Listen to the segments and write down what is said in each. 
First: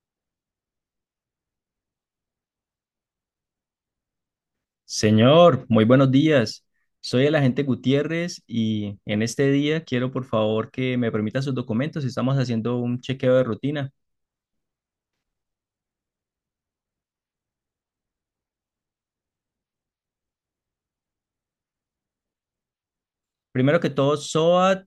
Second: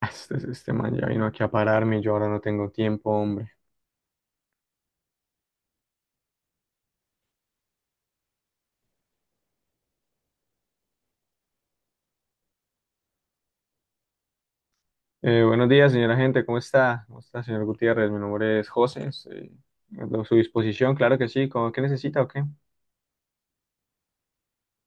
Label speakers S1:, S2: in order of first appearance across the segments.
S1: Este man ya vino aquí a pararme y yo ahora no tengo tiempo, hombre.
S2: Señor, muy buenos días. Soy el agente Gutiérrez y en este día quiero por favor que me permita sus documentos. Estamos haciendo un chequeo de rutina.
S1: Buenos días, señora gente, ¿cómo está? ¿Cómo está, señor Gutiérrez? Mi nombre es José, estoy a su disposición, claro que sí. ¿Cómo- ¿Qué necesita o qué?
S2: Primero que todo, SOAT,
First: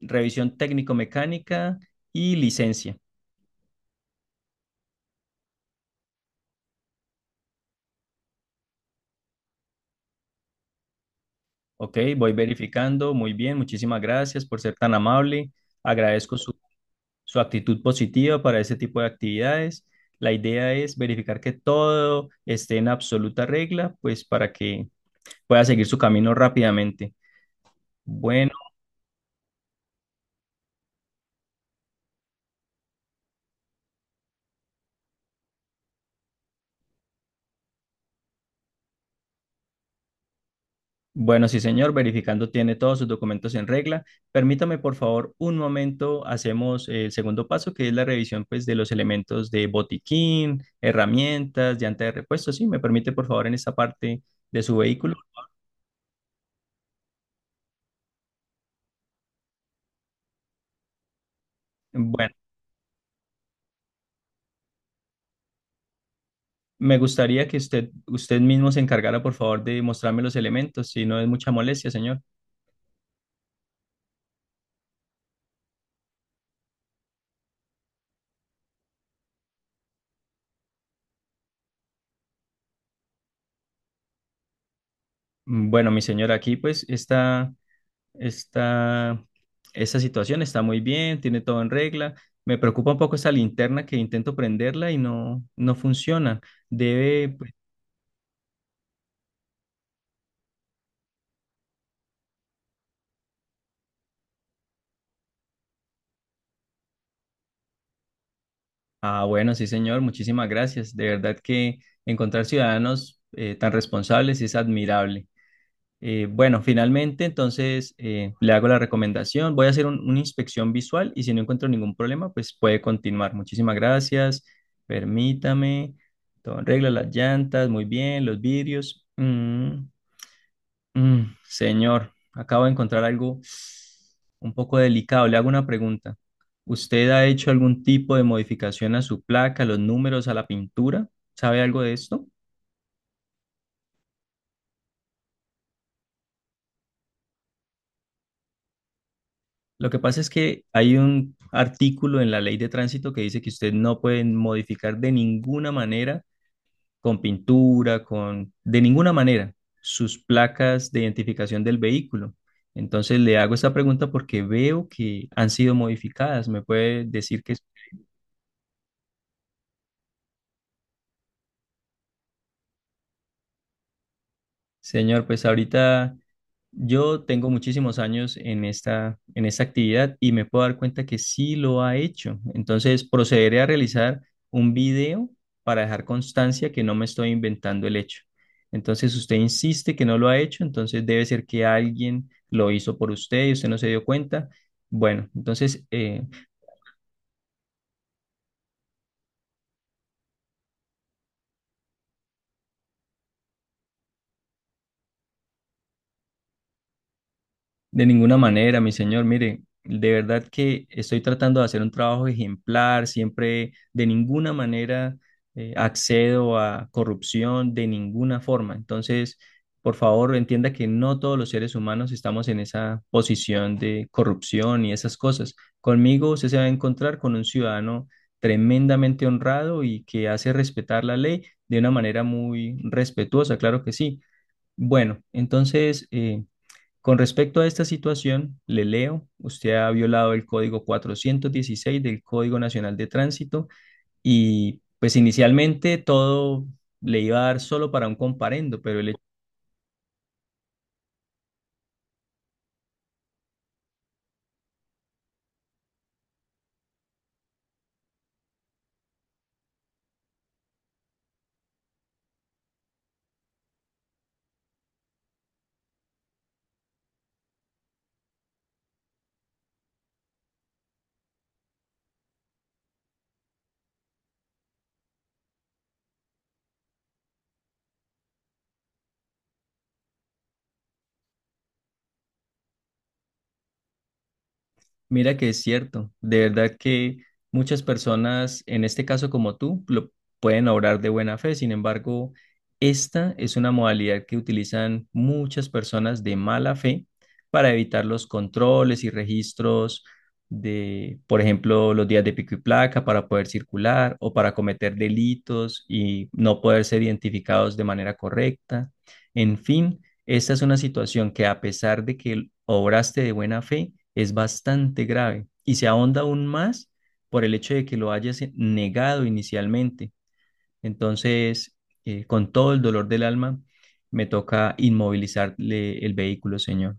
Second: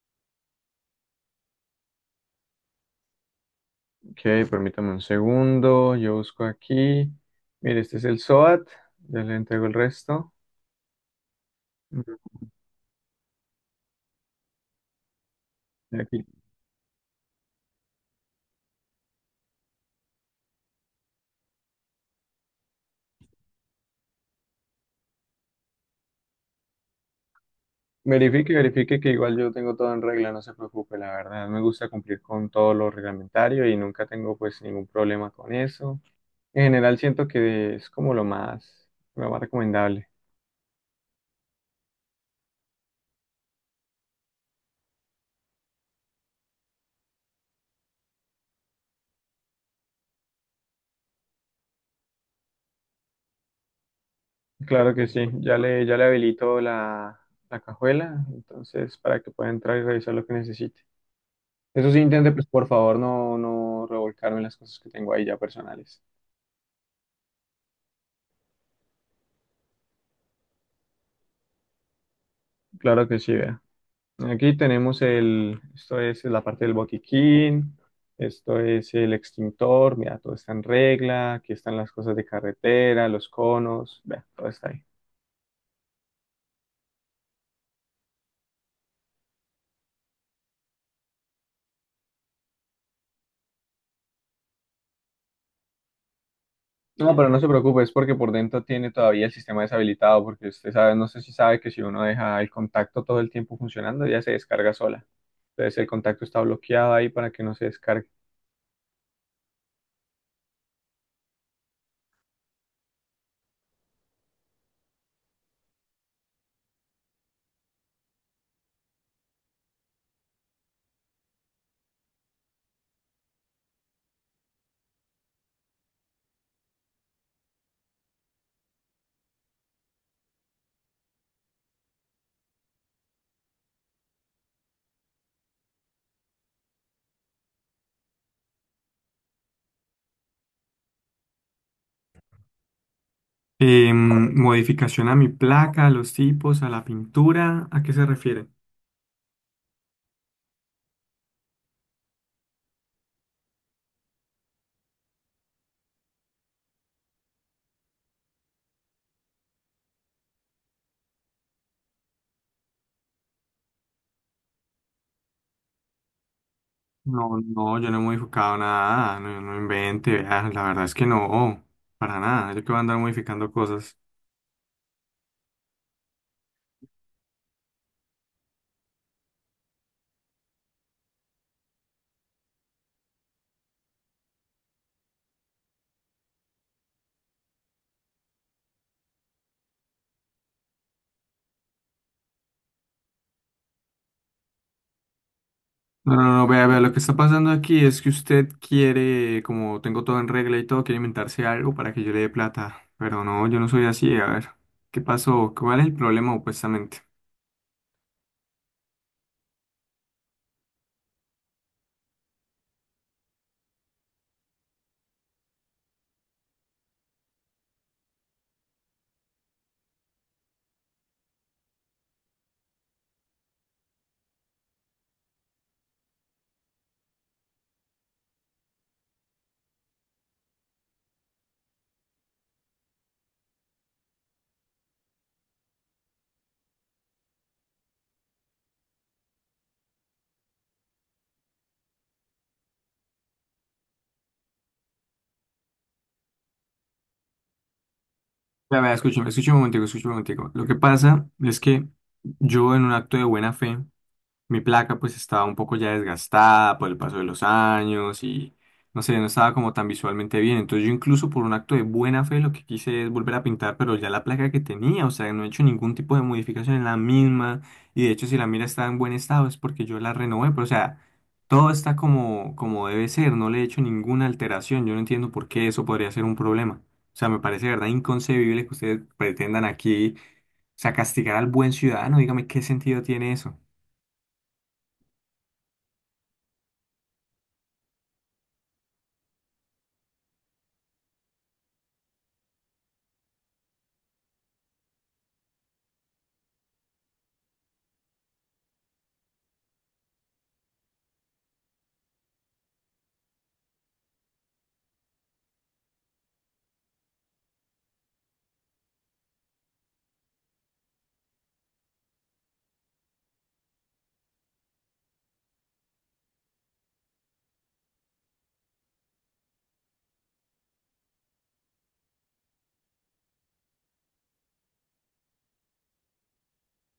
S2: revisión técnico-mecánica y licencia.
S1: Ok, permítame un segundo, yo busco aquí. Mire, este es el SOAT, ya le entrego el resto.
S2: Ok,
S1: Mm,
S2: voy verificando. Muy bien, muchísimas gracias por ser tan amable.
S1: y aquí.
S2: Agradezco su actitud positiva para ese tipo de actividades. La idea es verificar que todo esté en absoluta regla, pues para que pueda seguir su camino rápidamente. Bueno.
S1: Verifique que igual yo tengo todo en regla, no se preocupe, la verdad. Me gusta cumplir con todo lo reglamentario y nunca tengo pues ningún problema con eso. En general siento que es como lo más recomendable.
S2: Bueno, sí, señor, verificando tiene todos sus documentos en regla. Permítame, por favor, un momento. Hacemos el segundo paso, que es la revisión, pues, de los elementos de botiquín, herramientas, llanta de repuesto. Sí, me permite, por favor, en esta parte de su
S1: Claro que
S2: vehículo.
S1: sí, ya le habilito la cajuela, entonces para que pueda entrar y revisar lo que necesite. Eso sí, intente,
S2: Bueno,
S1: pues por favor, no revolcarme las cosas que tengo ahí ya personales.
S2: me gustaría que usted mismo se encargara, por favor, de mostrarme los elementos, si no es mucha molestia, señor.
S1: Claro que sí, vea. Aquí tenemos el, esto es la parte del botiquín, esto es el extintor, mira, todo está en regla, aquí están las cosas de carretera, los conos, vea, todo está ahí.
S2: Bueno, mi señor, aquí, pues, está. Está, esa situación está muy bien, tiene todo en regla. Me preocupa un poco esa linterna que intento prenderla y no, no funciona.
S1: No, pero
S2: Debe,
S1: no se
S2: pues,
S1: preocupe, es porque por dentro tiene todavía el sistema deshabilitado, porque usted sabe, no sé si sabe que si uno deja el contacto todo el tiempo funcionando, ya se descarga sola. Entonces el contacto está bloqueado ahí para que no se descargue.
S2: ah, bueno, sí, señor, muchísimas gracias. De verdad que encontrar ciudadanos tan responsables es admirable. Bueno, finalmente, entonces le hago la recomendación. Voy a hacer una inspección visual y si no encuentro ningún problema, pues puede continuar. Muchísimas gracias. Permítame. Todo en regla, las llantas, muy bien, los vidrios. Señor, acabo de encontrar algo un poco delicado. Le hago una pregunta. ¿Usted ha hecho algún tipo de modificación a su placa, a los números, a la pintura? ¿Sabe algo de esto?
S1: Modificación a mi placa, a los tipos, a la pintura, ¿a qué se refiere?
S2: Lo que pasa es que hay un artículo en la ley de tránsito que dice que usted no puede modificar de ninguna manera, con pintura, con, de ninguna manera, sus placas de identificación del vehículo. Entonces le hago esta pregunta porque veo que han sido modificadas. ¿Me puede
S1: No,
S2: decir qué?
S1: no, yo no he modificado nada, no, no invente, vea, la verdad es que no, para nada, yo que voy a andar modificando cosas.
S2: Señor, pues ahorita yo tengo muchísimos años en esta actividad y me puedo dar cuenta que sí lo ha hecho. Entonces, procederé a realizar un video para dejar constancia que no me estoy inventando el hecho. Entonces, usted insiste que no lo ha hecho, entonces debe ser que alguien lo hizo por usted y usted no se dio cuenta. Bueno, entonces,
S1: No, no, no, vea, vea, lo que está pasando aquí es que usted quiere, como tengo todo en regla y todo, quiere inventarse algo para que yo le dé plata. Pero no, yo no soy así, a ver, ¿qué pasó? ¿Cuál es el problema opuestamente?
S2: de ninguna manera, mi señor. Mire, de verdad que estoy tratando de hacer un trabajo ejemplar, siempre de ninguna manera accedo a corrupción, de ninguna forma. Entonces, por favor, entienda que no todos los seres humanos estamos en esa posición de corrupción y esas cosas. Conmigo usted se va a encontrar con un ciudadano tremendamente honrado y que hace respetar la ley de una manera muy respetuosa, claro que sí. Bueno, entonces... con respecto a esta situación, le leo, usted ha violado el código 416 del Código Nacional de Tránsito y pues inicialmente todo le iba a dar solo para un comparendo,
S1: Vea, vea,
S2: pero el...
S1: escúcheme, escúcheme un momentico, escúcheme un momentico. Lo que pasa es que yo en un acto de buena fe, mi placa pues estaba un poco ya desgastada por el paso de los años y no sé, no estaba como tan visualmente bien. Entonces yo incluso por un acto de buena fe lo que quise es volver a pintar, pero ya la placa que tenía, o sea, no he hecho ningún tipo de modificación en la misma y de hecho si la mira está en buen estado es porque yo la renové, pero o sea, todo está como, como debe ser, no le he hecho ninguna alteración. Yo no entiendo por qué eso podría ser un problema. O sea, me parece de verdad inconcebible que ustedes pretendan aquí, o sea, castigar al buen ciudadano. Dígame qué sentido tiene eso.
S2: Mira que es cierto, de verdad que muchas personas, en este caso como tú, lo pueden obrar de buena fe, sin embargo, esta es una modalidad que utilizan muchas personas de mala fe para evitar los controles y registros de, por ejemplo, los días de pico y placa para poder circular o para cometer delitos y no poder ser identificados de manera correcta. En fin. Esta es una situación que a pesar de que obraste de buena fe, es bastante grave y se ahonda aún más por el hecho de que lo hayas negado inicialmente. Entonces, con todo el dolor del alma, me toca inmovilizarle el vehículo, señor.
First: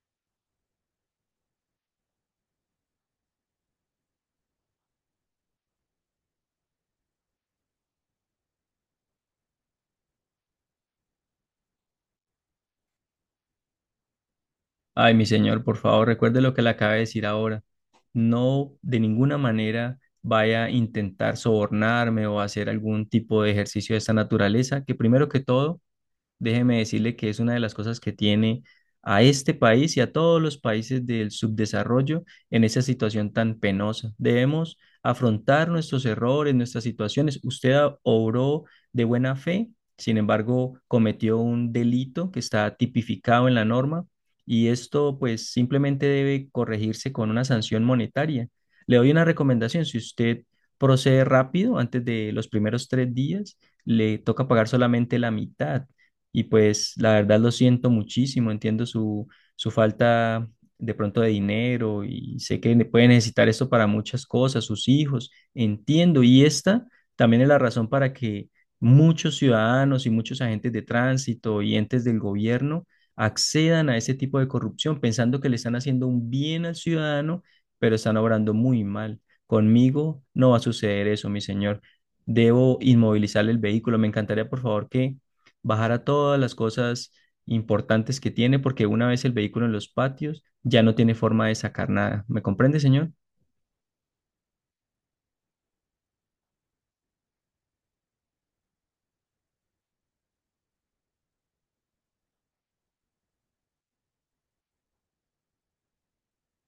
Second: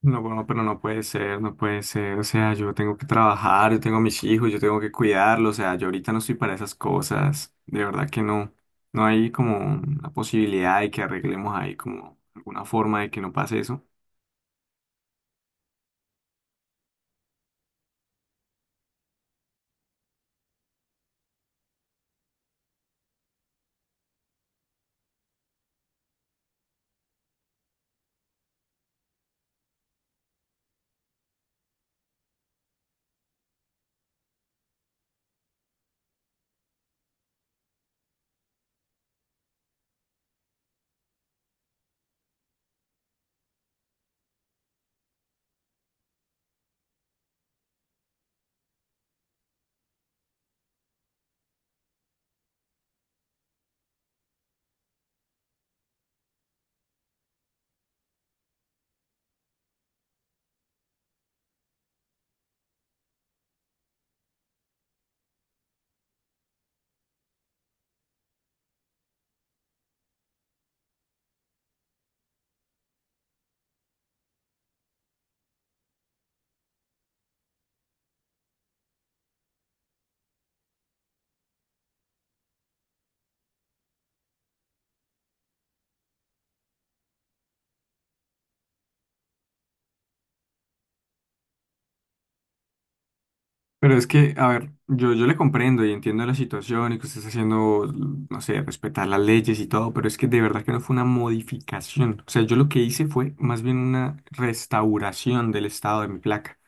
S1: No, bueno, pero no puede ser, no puede ser. O sea, yo tengo que trabajar, yo tengo a mis hijos, yo tengo que cuidarlos. O sea, yo ahorita no estoy para esas cosas. De verdad que no. No hay como una posibilidad de que arreglemos ahí como alguna forma de que no pase eso.
S2: Ay, mi señor, por favor, recuerde lo que le acabo de decir ahora. No, de ninguna manera vaya a intentar sobornarme o hacer algún tipo de ejercicio de esta naturaleza, que primero que todo, déjeme decirle que es una de las cosas que tiene a este país y a todos los países del subdesarrollo en esa situación tan penosa. Debemos afrontar nuestros errores, nuestras situaciones. Usted obró de buena fe, sin embargo, cometió un delito que está tipificado en la norma y esto pues simplemente debe corregirse con una sanción monetaria. Le doy una recomendación, si usted procede rápido, antes de los primeros 3 días, le toca pagar solamente la mitad y pues la verdad lo siento muchísimo, entiendo su falta de pronto de dinero y sé que puede necesitar esto para muchas cosas, sus hijos, entiendo. Y esta también es la razón para que muchos ciudadanos y muchos agentes de tránsito y entes del gobierno accedan a ese tipo de corrupción pensando que le están haciendo un bien al ciudadano, pero están obrando muy mal. Conmigo no va a suceder eso, mi señor. Debo inmovilizar el vehículo. Me encantaría, por favor, que bajara todas las cosas importantes que tiene, porque una vez el vehículo en los patios ya no tiene forma de sacar nada. ¿Me comprende, señor?
S1: Pero es que, a ver, yo le comprendo y entiendo la situación y que usted está haciendo, no sé, respetar las leyes y todo, pero es que de verdad que no fue una modificación. O sea, yo lo que hice fue más bien una restauración del estado de mi placa.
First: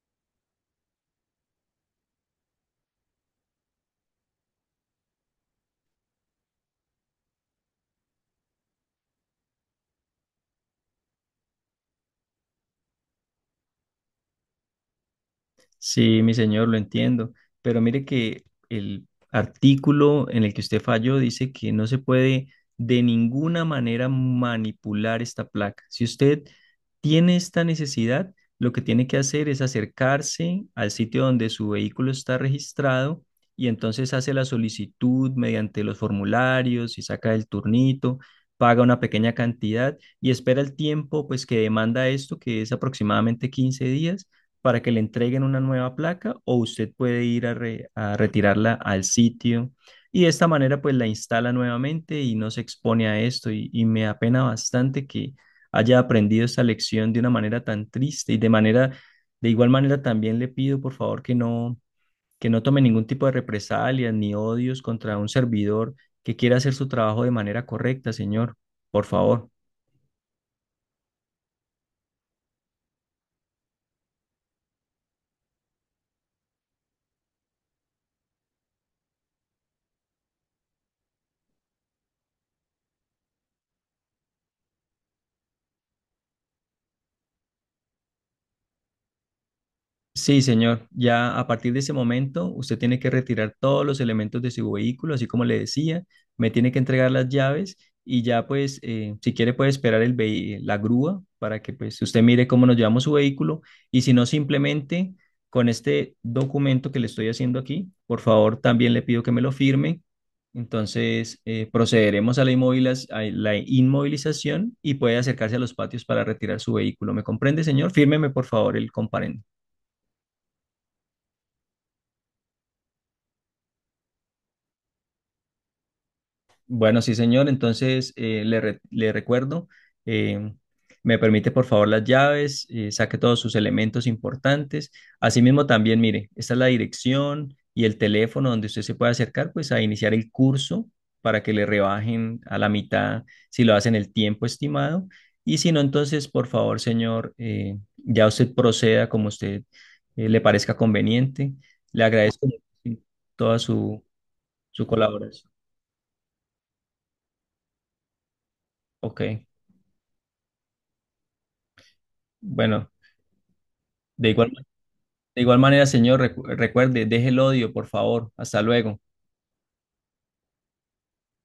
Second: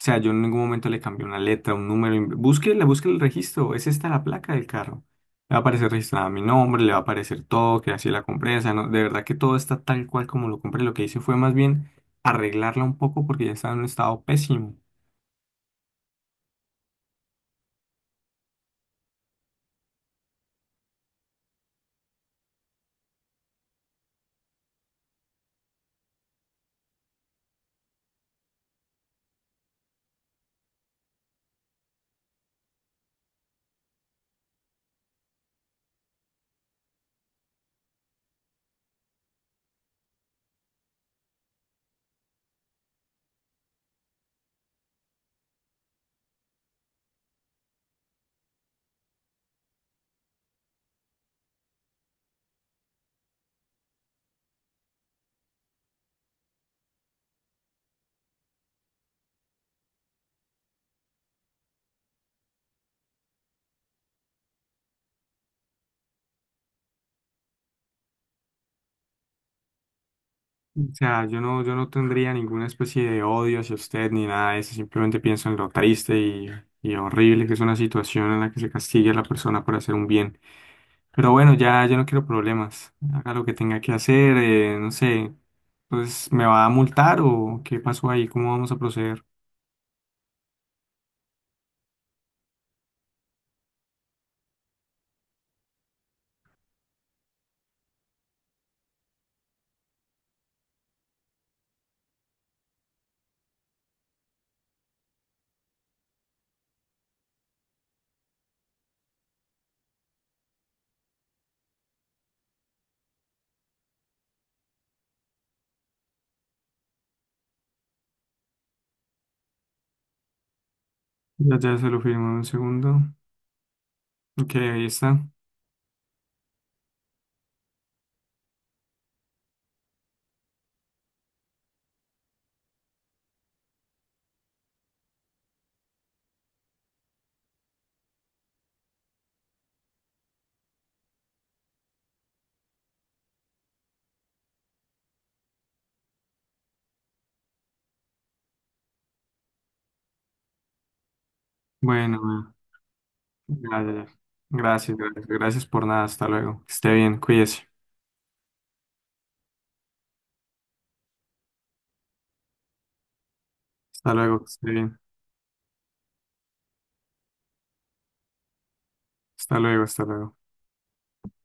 S1: O sea, yo en ningún momento le cambié una letra, un número. Búsquele, busque el registro. Es esta la placa del carro. Le va a aparecer registrada mi nombre, le va a aparecer todo, que así la compré. O sea, no, de verdad que todo está tal cual como lo compré. Lo que hice fue más bien arreglarla un poco porque ya estaba en un estado pésimo.
S2: Sí, mi señor, lo entiendo, pero mire que el artículo en el que usted falló dice que no se puede de ninguna manera manipular esta placa. Si usted tiene esta necesidad, lo que tiene que hacer es acercarse al sitio donde su vehículo está registrado y entonces hace la solicitud mediante los formularios y saca el turnito, paga una pequeña cantidad y espera el tiempo pues que demanda esto, que es aproximadamente 15 días para que le entreguen una nueva placa o usted puede ir a, a retirarla al sitio y de esta manera pues la instala nuevamente y no se expone a esto y me apena bastante que haya aprendido esta lección de una manera tan triste y de manera, de igual manera también le pido por favor que no tome ningún tipo de represalias ni odios contra un servidor que quiera hacer su trabajo de manera correcta, señor, por favor.
S1: O sea, yo no tendría ninguna especie de odio hacia usted ni nada de eso. Simplemente pienso en lo y horrible que es una situación en la que se castigue a la persona por hacer un bien. Pero bueno, ya no quiero problemas. Haga lo que tenga que hacer, no sé. Pues, ¿me va a multar o qué pasó ahí? ¿Cómo vamos a proceder?
S2: Sí, señor. Ya a partir de ese momento, usted tiene que retirar todos los elementos de su vehículo, así como le decía, me tiene que entregar las llaves y ya pues, si quiere puede esperar el la grúa para que pues usted mire cómo nos llevamos su vehículo y si no, simplemente con este documento que le estoy haciendo aquí, por favor, también le pido que me lo firme. Entonces, procederemos a la a la inmovilización y puede acercarse a los patios para retirar su vehículo. ¿Me comprende, señor? Fírmeme, por favor, el comparendo.
S1: Ya se lo firmo en un segundo. Ok, ahí está.
S2: Bueno, sí, señor. Entonces, le, le recuerdo, eh, me permite por favor las llaves, saque todos sus elementos importantes. Asimismo, también, mire, esta es la dirección y el teléfono donde usted se puede acercar, pues, a iniciar el curso para que le rebajen a la mitad si lo hacen el tiempo estimado. Y si no, entonces, por favor, señor, ya usted proceda como usted le parezca conveniente. Le agradezco
S1: Bueno,
S2: toda
S1: ya, ya,
S2: su,
S1: ya.
S2: su
S1: Gracias, gracias,
S2: colaboración.
S1: gracias por nada. Hasta luego. Que esté bien, cuídese.
S2: Ok, bueno.
S1: Hasta
S2: De
S1: luego, que
S2: igual,
S1: esté bien.
S2: de igual manera, señor, recuerde, deje el odio, por favor. Hasta luego.
S1: Hasta luego, hasta luego.